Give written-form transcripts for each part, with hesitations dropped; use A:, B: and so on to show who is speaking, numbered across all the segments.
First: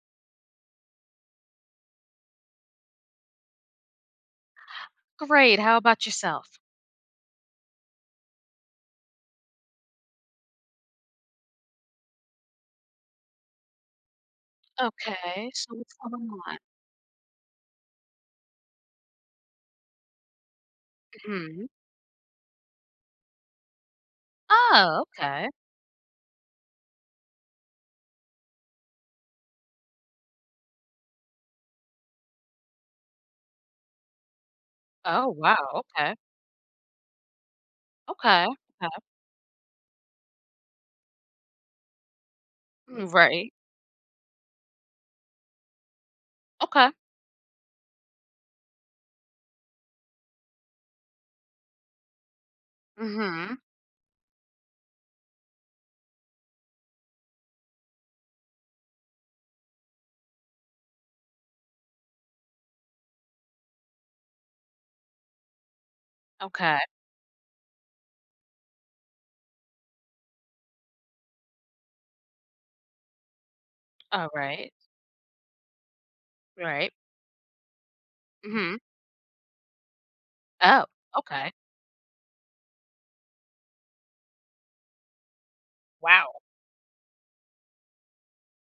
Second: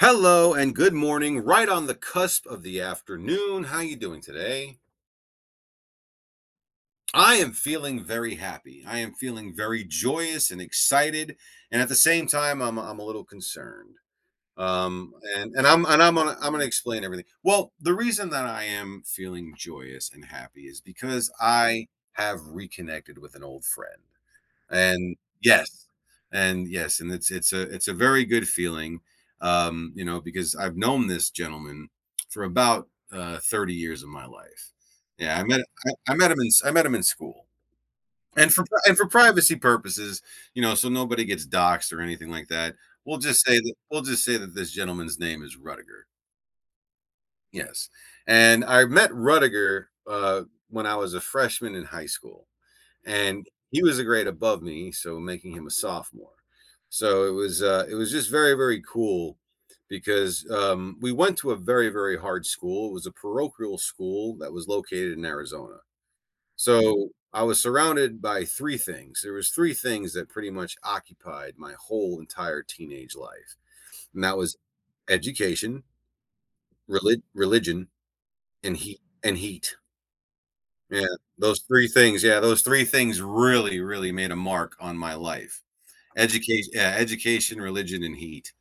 A: Hello and good morning, right on the cusp of the afternoon. How are you doing today?
B: Great, how about yourself?
A: I am feeling very happy. I am feeling very joyous and excited, and at the same time, I'm a little concerned. Um,
B: Okay,
A: and and
B: so
A: I'm
B: what's
A: and I'm
B: going
A: gonna I'm
B: on?
A: gonna explain everything. Well, the reason that I am feeling joyous and happy is because
B: Mhm.
A: I have reconnected with an old friend.
B: Oh,
A: And
B: okay.
A: yes, and yes, and it's a very good feeling, because I've known this gentleman for about, 30 years of my life.
B: Oh,
A: Yeah,
B: wow,
A: I
B: okay.
A: I met him in I met him in school.
B: Okay,
A: And
B: okay.
A: for privacy purposes, you know, so nobody gets doxed or anything like that,
B: Mm, right.
A: we'll just say that this gentleman's name is Ruttiger.
B: Okay.
A: Yes, and I met Ruttiger, when I was a freshman in high school and
B: Mhm.
A: he was a grade above me, so making him a sophomore. So it was just very cool because we went to a very hard school. It was a parochial school that was located in Arizona.
B: Okay.
A: So I was surrounded by three things. There was three things that pretty much occupied my whole entire teenage life, and that was
B: Alright,
A: education,
B: right.
A: religion, and
B: Mhm.
A: heat.
B: Oh,
A: Yeah,
B: okay.
A: those three things. Yeah, those three things really made a mark on my life.
B: Wow,
A: Education, religion, and heat.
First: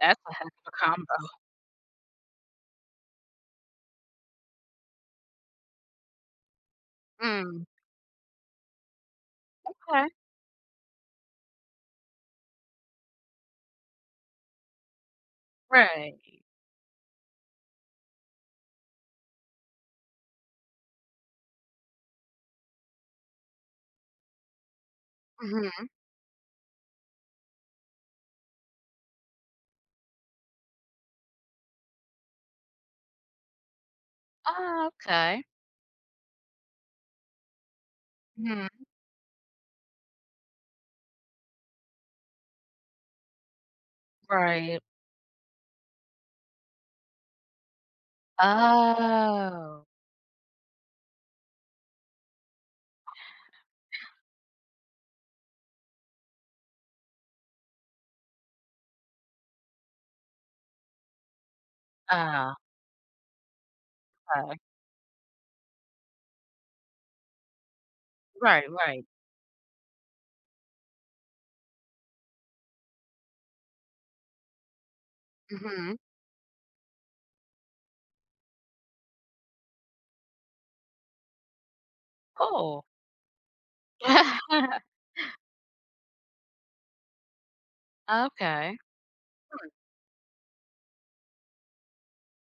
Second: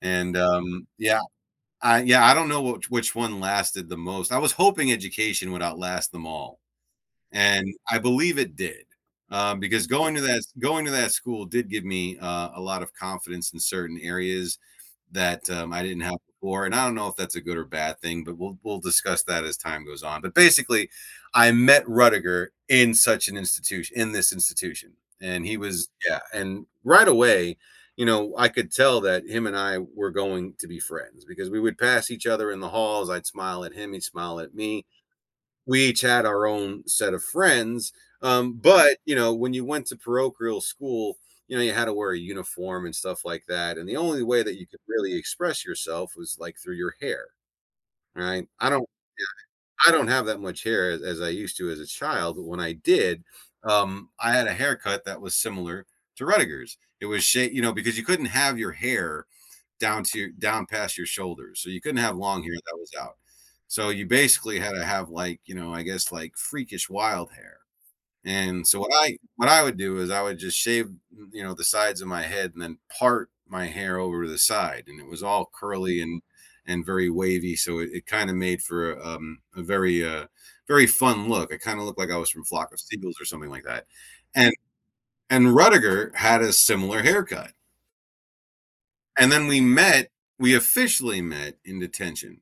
B: that's a
A: And,
B: heck of a
A: yeah,
B: combo.
A: I don't know which one lasted the most. I was hoping education would outlast them all
B: Mm,
A: and I believe it did, because
B: okay,
A: going to that school did give me a lot of confidence in certain areas that, I didn't have
B: right.
A: before, and I don't know if that's a good or bad thing, but we'll discuss that as time goes on. But basically, I met Rudiger in such an institution in this institution, and
B: Mhm.
A: right away, you know, I could tell that him and I were going to be friends because we would pass each other in the halls. I'd smile at him, he'd smile at me.
B: Oh, okay.
A: We each had our own set of friends.
B: Mhm,
A: But you know, when you went to parochial school, you know, you had to wear a uniform and stuff like that. And the only way that you
B: right.
A: could really express yourself was like through your hair, right?
B: Oh.
A: I don't have that much hair as I used to as a child, but when I did, I had a haircut that was similar to Rudiger's. It was shaped, you know, because you couldn't have your hair down past your shoulders, so you couldn't have long
B: Oh,
A: hair that was out. So you basically
B: okay.
A: had to have, like, you know, I guess, like, freakish wild hair, and
B: Right,
A: so what
B: right.
A: I what I would do is I would just shave, you know, the sides of my head and then part my hair over to the side, and it was all
B: Mhm.
A: curly and very wavy, so it kinda made for, a very, very fun look. I kinda looked like I was from Flock of
B: Cool.
A: Seagulls or something like that, and and Rudiger had a similar haircut.
B: Okay.
A: And then we met, we officially met in detention.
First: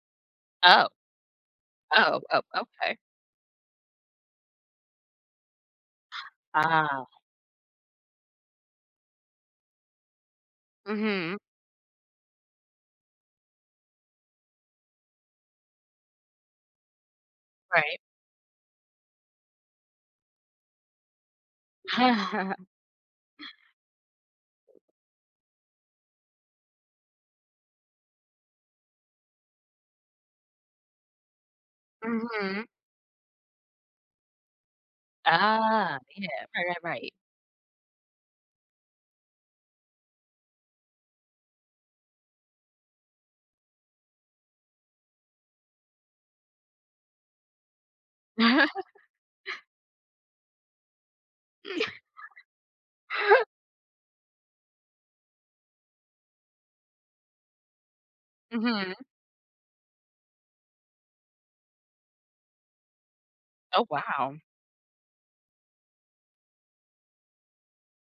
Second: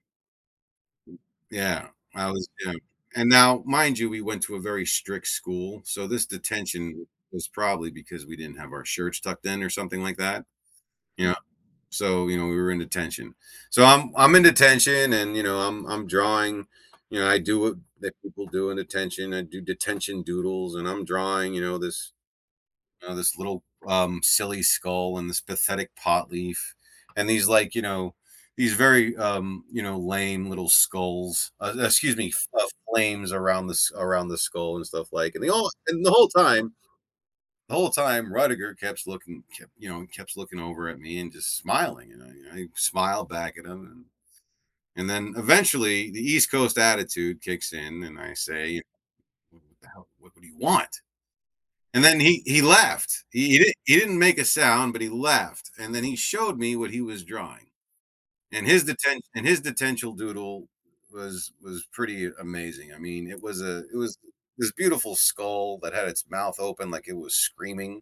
B: Oh.
A: Yeah,
B: Oh,
A: I
B: oh,
A: was yeah.
B: okay.
A: And now, mind you, we went to a very strict school, so this
B: Ah.
A: detention was probably because we didn't have our shirts tucked in or something like that. Yeah.
B: Mhm.
A: So, you know, we were in detention. So I'm in detention and, you know, I'm drawing, you know, I do what
B: Right.
A: that people do in detention. I do detention doodles and I'm drawing, you know, this little, silly skull and this pathetic pot leaf and these, like, you know, these very, you know, lame little skulls, excuse me, f
B: Mhm.
A: flames around the skull and stuff like and the all
B: Ah,
A: and the
B: yeah.
A: whole
B: Right,
A: time
B: right, right.
A: Rudiger kept, you know, kept looking over at me and just smiling, you know, I smiled back at him and then eventually the East Coast attitude kicks in and I say, "What the hell? What do you want?" And then he laughed. He didn't make a sound, but he laughed. And then he showed me what he was drawing. And
B: Mhm.
A: his detentional doodle was pretty amazing. I mean, it was
B: Oh, wow.
A: this beautiful skull that had its mouth open like it was screaming.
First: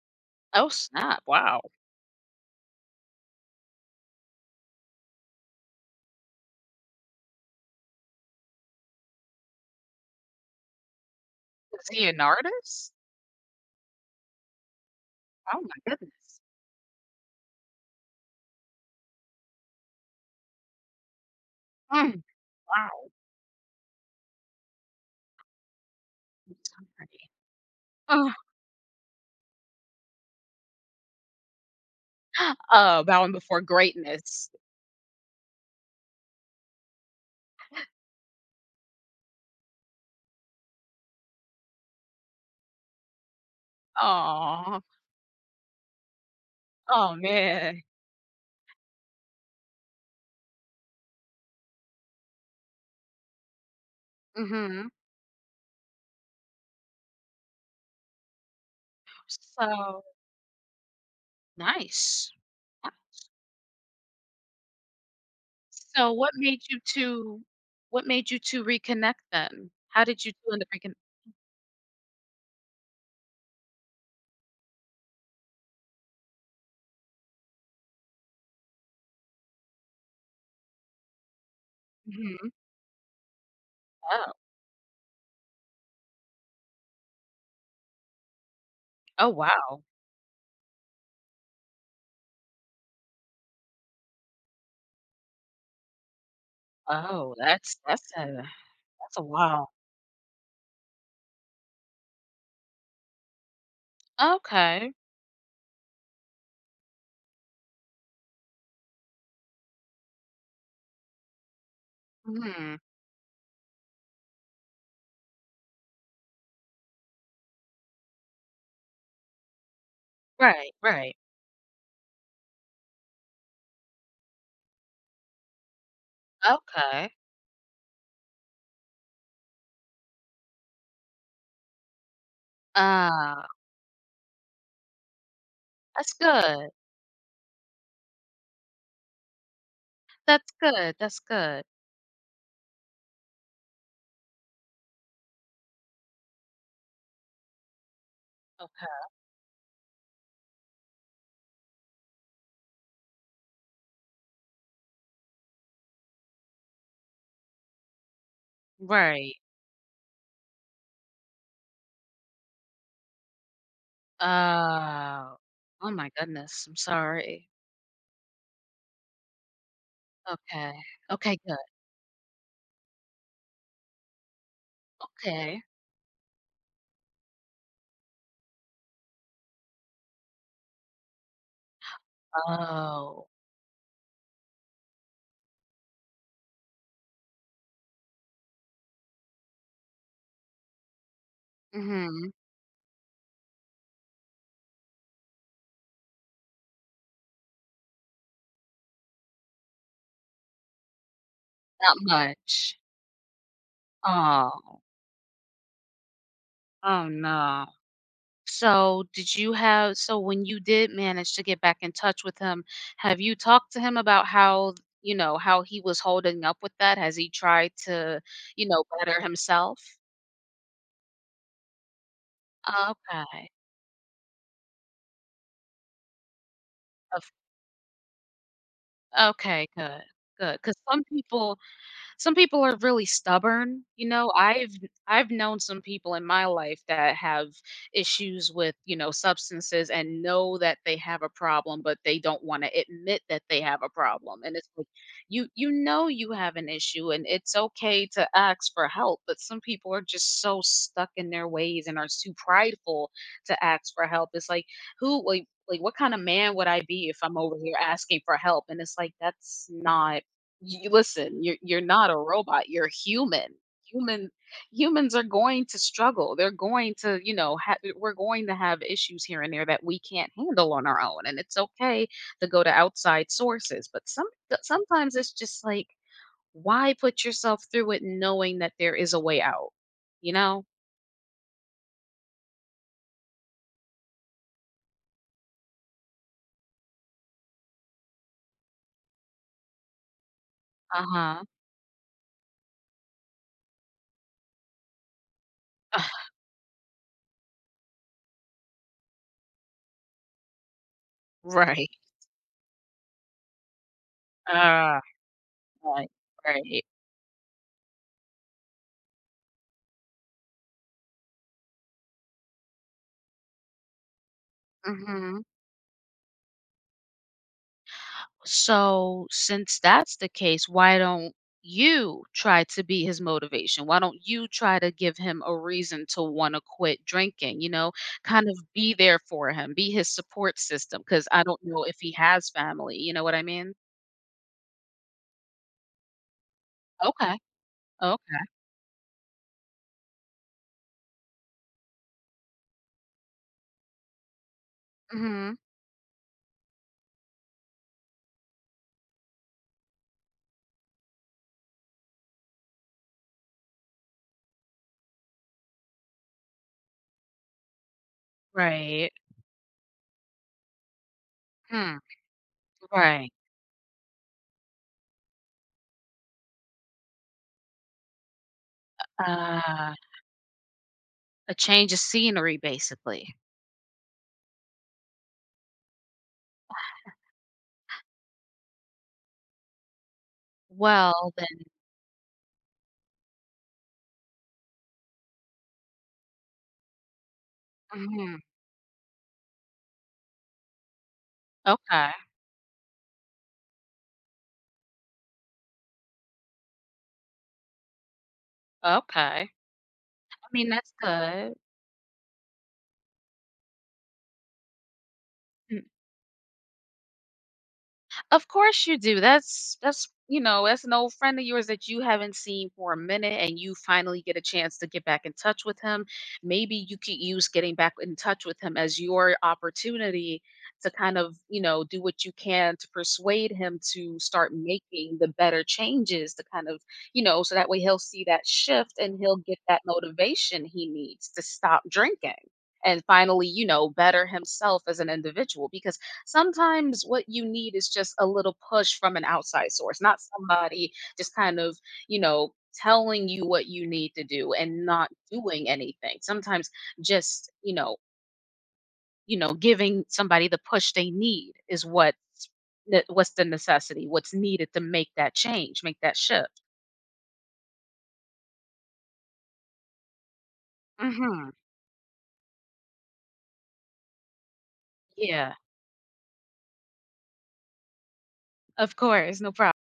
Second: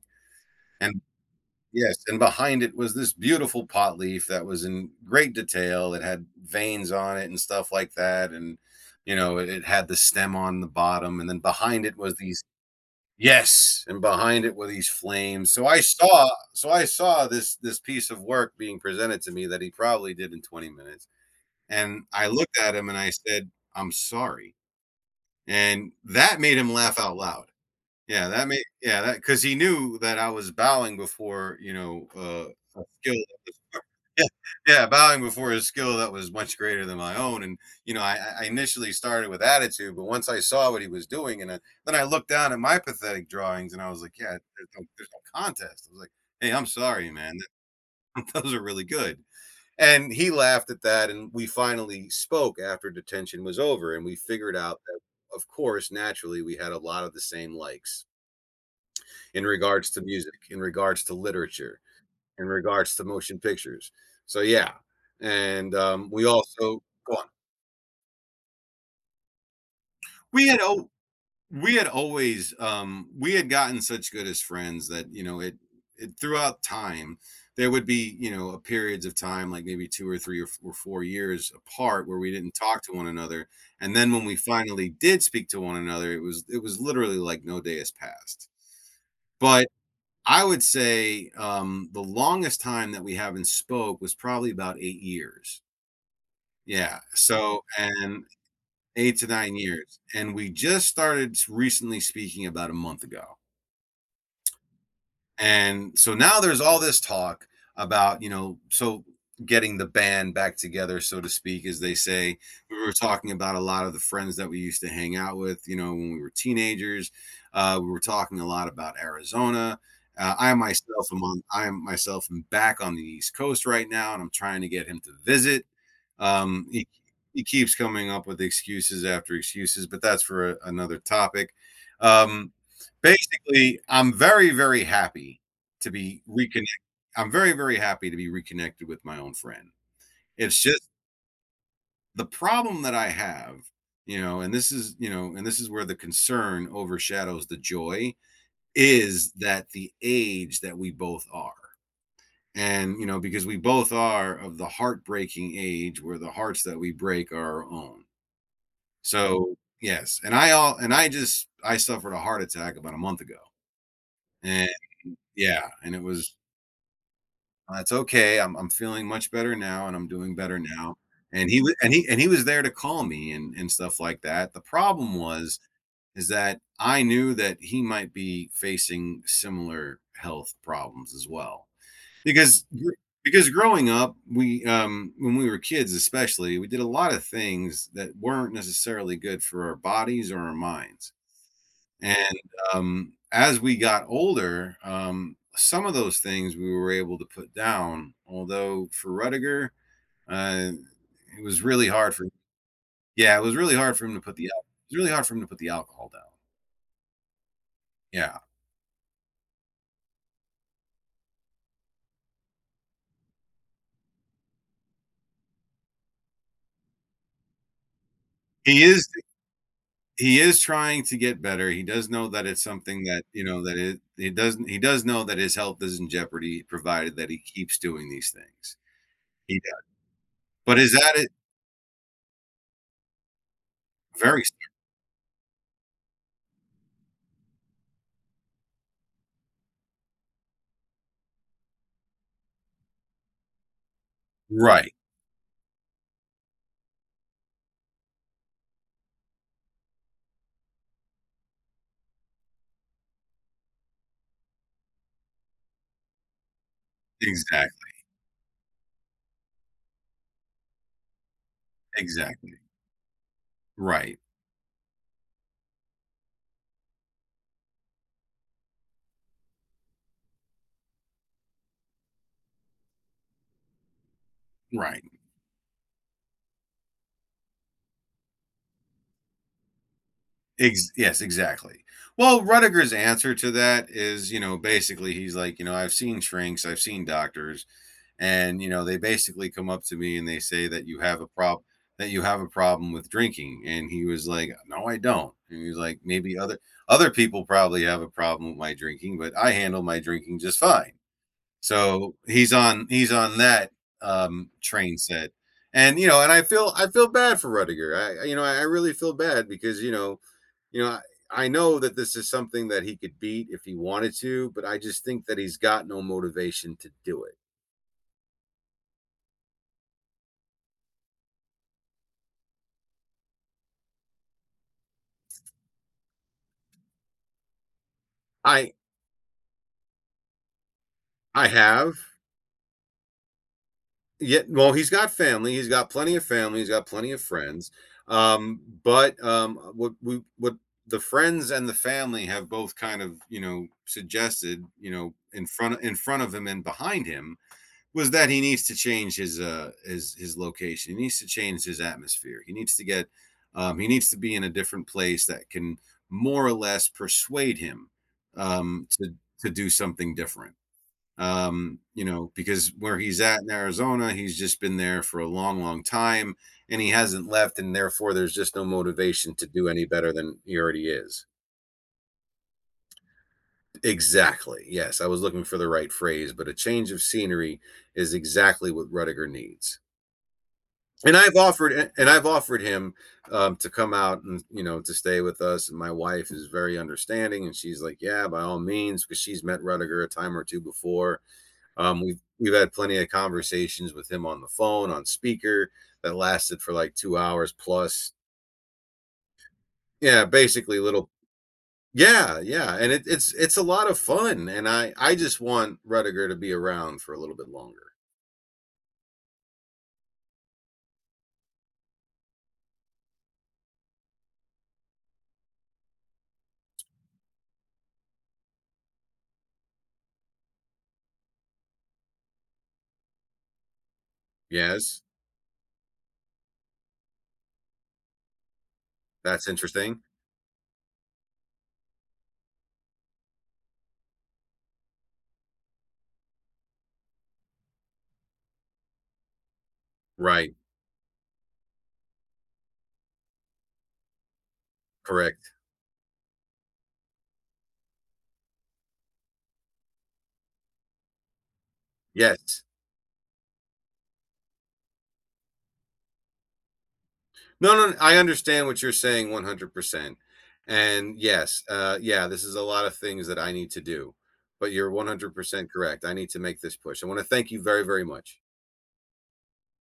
B: Oh,
A: And
B: snap. Wow.
A: yes, and behind it was this beautiful pot leaf that was in great detail. It had veins on it and stuff like that. And you know, it had the stem on the bottom, and then
B: Is
A: behind it
B: he
A: was
B: an
A: these
B: artist?
A: Yes, and behind it were these flames.
B: Oh,
A: So
B: my goodness.
A: I saw this piece of work being presented to me that he probably did in 20 minutes, and
B: Mm,
A: I looked at him and
B: wow.
A: I said, "I'm sorry," and that
B: I'm
A: made him
B: sorry.
A: laugh out loud.
B: Oh,
A: That, because he knew that I was bowing before, you know, a
B: oh,
A: skilled,
B: bowing before
A: yeah,
B: greatness.
A: yeah, bowing before a skill that was much greater than my own, and, you know, I initially started with attitude, but once I saw what he was doing, and, then I looked down at my pathetic drawings, and I was like, "Yeah,
B: Oh.
A: there's no contest." I was like, "Hey, I'm sorry,
B: Oh,
A: man.
B: man.
A: Those are really good." And he laughed at that, and we finally spoke after detention was over, and we figured out
B: Mhm.
A: that, of course, naturally, we had a lot of the same likes in regards
B: So
A: to music, in regards to literature,
B: nice.
A: in
B: Yeah.
A: regards to motion pictures. So yeah, and
B: So
A: we
B: what
A: also
B: made you
A: go on.
B: 2 what made you 2 reconnect then? How did you
A: We
B: 2
A: had,
B: end up
A: oh,
B: reconnecting?
A: we had always, we had gotten such good as friends that you know it throughout time there would be, you know, a periods of time like maybe two or three or 4 years apart where we
B: Mhm.
A: didn't talk to one another, and then when
B: Oh.
A: we finally did speak to one another, it was literally like no day has passed.
B: Oh,
A: But
B: wow.
A: I would say, the longest time that we haven't spoke was probably about 8 years. Yeah,
B: Oh,
A: so
B: that's that's
A: and
B: a that's
A: 8
B: a
A: to 9
B: wow.
A: years, and we just started s recently speaking about a month ago,
B: Okay.
A: and so now there's all this talk about, you know, so getting the band back together, so to speak, as they say.
B: Mhm.
A: We were talking about a lot of the friends that we used to hang out with, you know, when we were teenagers. We were talking a lot about Arizona.
B: Right, right.
A: I myself am back on the East Coast right now, and I'm trying to get him to visit. Um, he,
B: Okay.
A: he keeps coming up with excuses after excuses, but that's for another topic. Um,
B: Ah,
A: Basically, I'm very, very happy to
B: that's
A: be
B: good.
A: reconnected. I'm very, very happy to be reconnected with my own friend.
B: That's
A: It's just
B: good. That's good.
A: the problem that I have, you know, and this is, you know, and this is where the concern overshadows the joy
B: Okay.
A: is that the age that we both are. And, you know, because we both are of the heartbreaking age where the hearts that we break are our own.
B: Right.
A: So, yes, and I just I suffered a heart attack about a month ago, and
B: Oh.
A: yeah,
B: Oh
A: and it
B: my
A: was,
B: goodness. I'm sorry.
A: "That's okay, I'm feeling much better now, and I'm doing better
B: Okay.
A: now,"
B: Okay,
A: and
B: good.
A: he wa and he was there to call me and stuff like that. The problem was
B: Okay.
A: is that I knew that he might be facing similar health problems as well, because gr
B: Oh.
A: because growing up, when we were kids especially, we did a lot of things that weren't necessarily good for our bodies or our minds.
B: Mhm.
A: And, as we got older, some of those things we were able to put down, although for Rudiger, uh, it was really
B: Not
A: hard for
B: much.
A: Yeah, it was really hard for him to put the al
B: Oh.
A: it's really hard for him to put the alcohol down.
B: Oh no.
A: Yeah.
B: So, did you have so when you did manage to get back in touch with him, have you talked to him about how, you know, how he was holding up with that? Has he tried to, you
A: He
B: know,
A: is
B: better himself?
A: trying to get better, he does know that it's something that, you
B: Okay.
A: know, that it he doesn't he does know that his health is in jeopardy provided that
B: Of
A: he keeps doing these things. He
B: okay,
A: does.
B: good. Good, because
A: But is
B: some
A: that it
B: people, some people are really stubborn. You know,
A: very
B: I've known some people in my life that have issues with, you know, substances and know that they have a problem, but they don't wanna admit that they have a problem. And it's like,
A: Right.
B: you know you have an issue, and it's okay to ask for help, but some people are just so stuck in their ways and are too prideful to ask for help. It's like, who like, what kinda man would I be if I'm over here
A: Exactly,
B: asking for help? And it's like, that's not you listen, you're not a
A: exactly.
B: robot, you're human.
A: Right,
B: Human Humans are going to struggle. They're going to, you know, we're going to have issues here and there that we can't handle on our own, and it's okay to go to outside sources. But
A: right.
B: sometimes it's just like, why put yourself through it knowing that there is a way out, you know?
A: Yes, exactly. Well, Rudiger's answer to that is, you know, basically he's like, you know, I've seen shrinks, I've seen doctors, and you know, they basically come up to me and they say
B: Uh-huh.
A: that you have a problem with drinking, and he was like, no, I don't. And he was like, maybe other people probably have a problem with my drinking, but I handle my drinking just fine.
B: Right.
A: So, he's on that, train
B: Ah,
A: set, and, you
B: right.
A: know, and
B: Right.
A: I feel bad for Rudiger. You know, I really feel bad because, you know, you know, I know that this is something that he could beat if he wanted to, but I just think that
B: Mhm.
A: he's got no motivation to do it.
B: So, since that's the case, why don't you try to be his motivation? Why don't you try to give him a reason to want to quit drinking? You know, kind of
A: I
B: be there for him, be his support system. Cause I
A: I
B: don't know
A: have.
B: if he has family. You know what I mean?
A: Yeah, well, he's got family. He's got plenty of family. He's got plenty of
B: Okay.
A: friends.
B: Okay.
A: But what we what the friends and the family have both kind of, you know, suggested, you know,
B: Hmm.
A: in front of him and behind him was that he needs to change his his location. He needs to change his atmosphere. He needs to get, he needs to be in a different place that can more or less persuade him, um,
B: Right.
A: to to do something different,
B: Hmm.
A: you know, because where he's
B: Right.
A: at in Arizona, he's just been there for a long, long time, and he hasn't left, and therefore there's just no motivation to do any
B: Uh,
A: better than he already is.
B: a change of scenery, basically.
A: Exactly. Yes, I was looking for the right phrase, but a change of scenery is exactly what Rudiger needs. And
B: Well,
A: I've
B: then.
A: offered and I've offered him, to come out and you know to stay with us. And my wife is very understanding, and she's like, "Yeah,
B: Mhm.
A: by all means," because she's met Rudiger a time or two before. Um,
B: Okay.
A: we've we've had plenty of conversations with him on the phone, on speaker that lasted for like 2 hours plus.
B: Okay.
A: Yeah,
B: I mean,
A: basically
B: that's
A: little
B: good.
A: yeah. And it's a lot of fun. And I just want Rudiger to be around for a little bit longer.
B: Of course you do. That's an old friend of yours that you haven't seen for a minute and you finally get a chance to get back in touch with him. Maybe you could use getting back in touch with him as your opportunity to kind of, you know, do what you can to persuade him to start
A: Yes,
B: making the better changes to kind of, you know, so that way he'll see that shift and he'll
A: that's
B: get that
A: interesting.
B: motivation he needs to stop drinking and finally, you know, better himself as an individual. Because sometimes what you need is just a little push from an outside source, not
A: Right,
B: somebody just kind of, you know, telling you what you need to do and not
A: correct.
B: doing anything. Sometimes just, you know, giving somebody the push they need is what's
A: Yes.
B: what's the necessity, what's needed to make that change, make that shift.
A: No, no, I understand what you're saying 100%. And
B: Hmm.
A: yes, yeah, this is a lot of things that I need to do. But you're
B: Yeah,
A: 100% correct. I need to make this push. I want to thank you very, very much.
B: of course, no problem.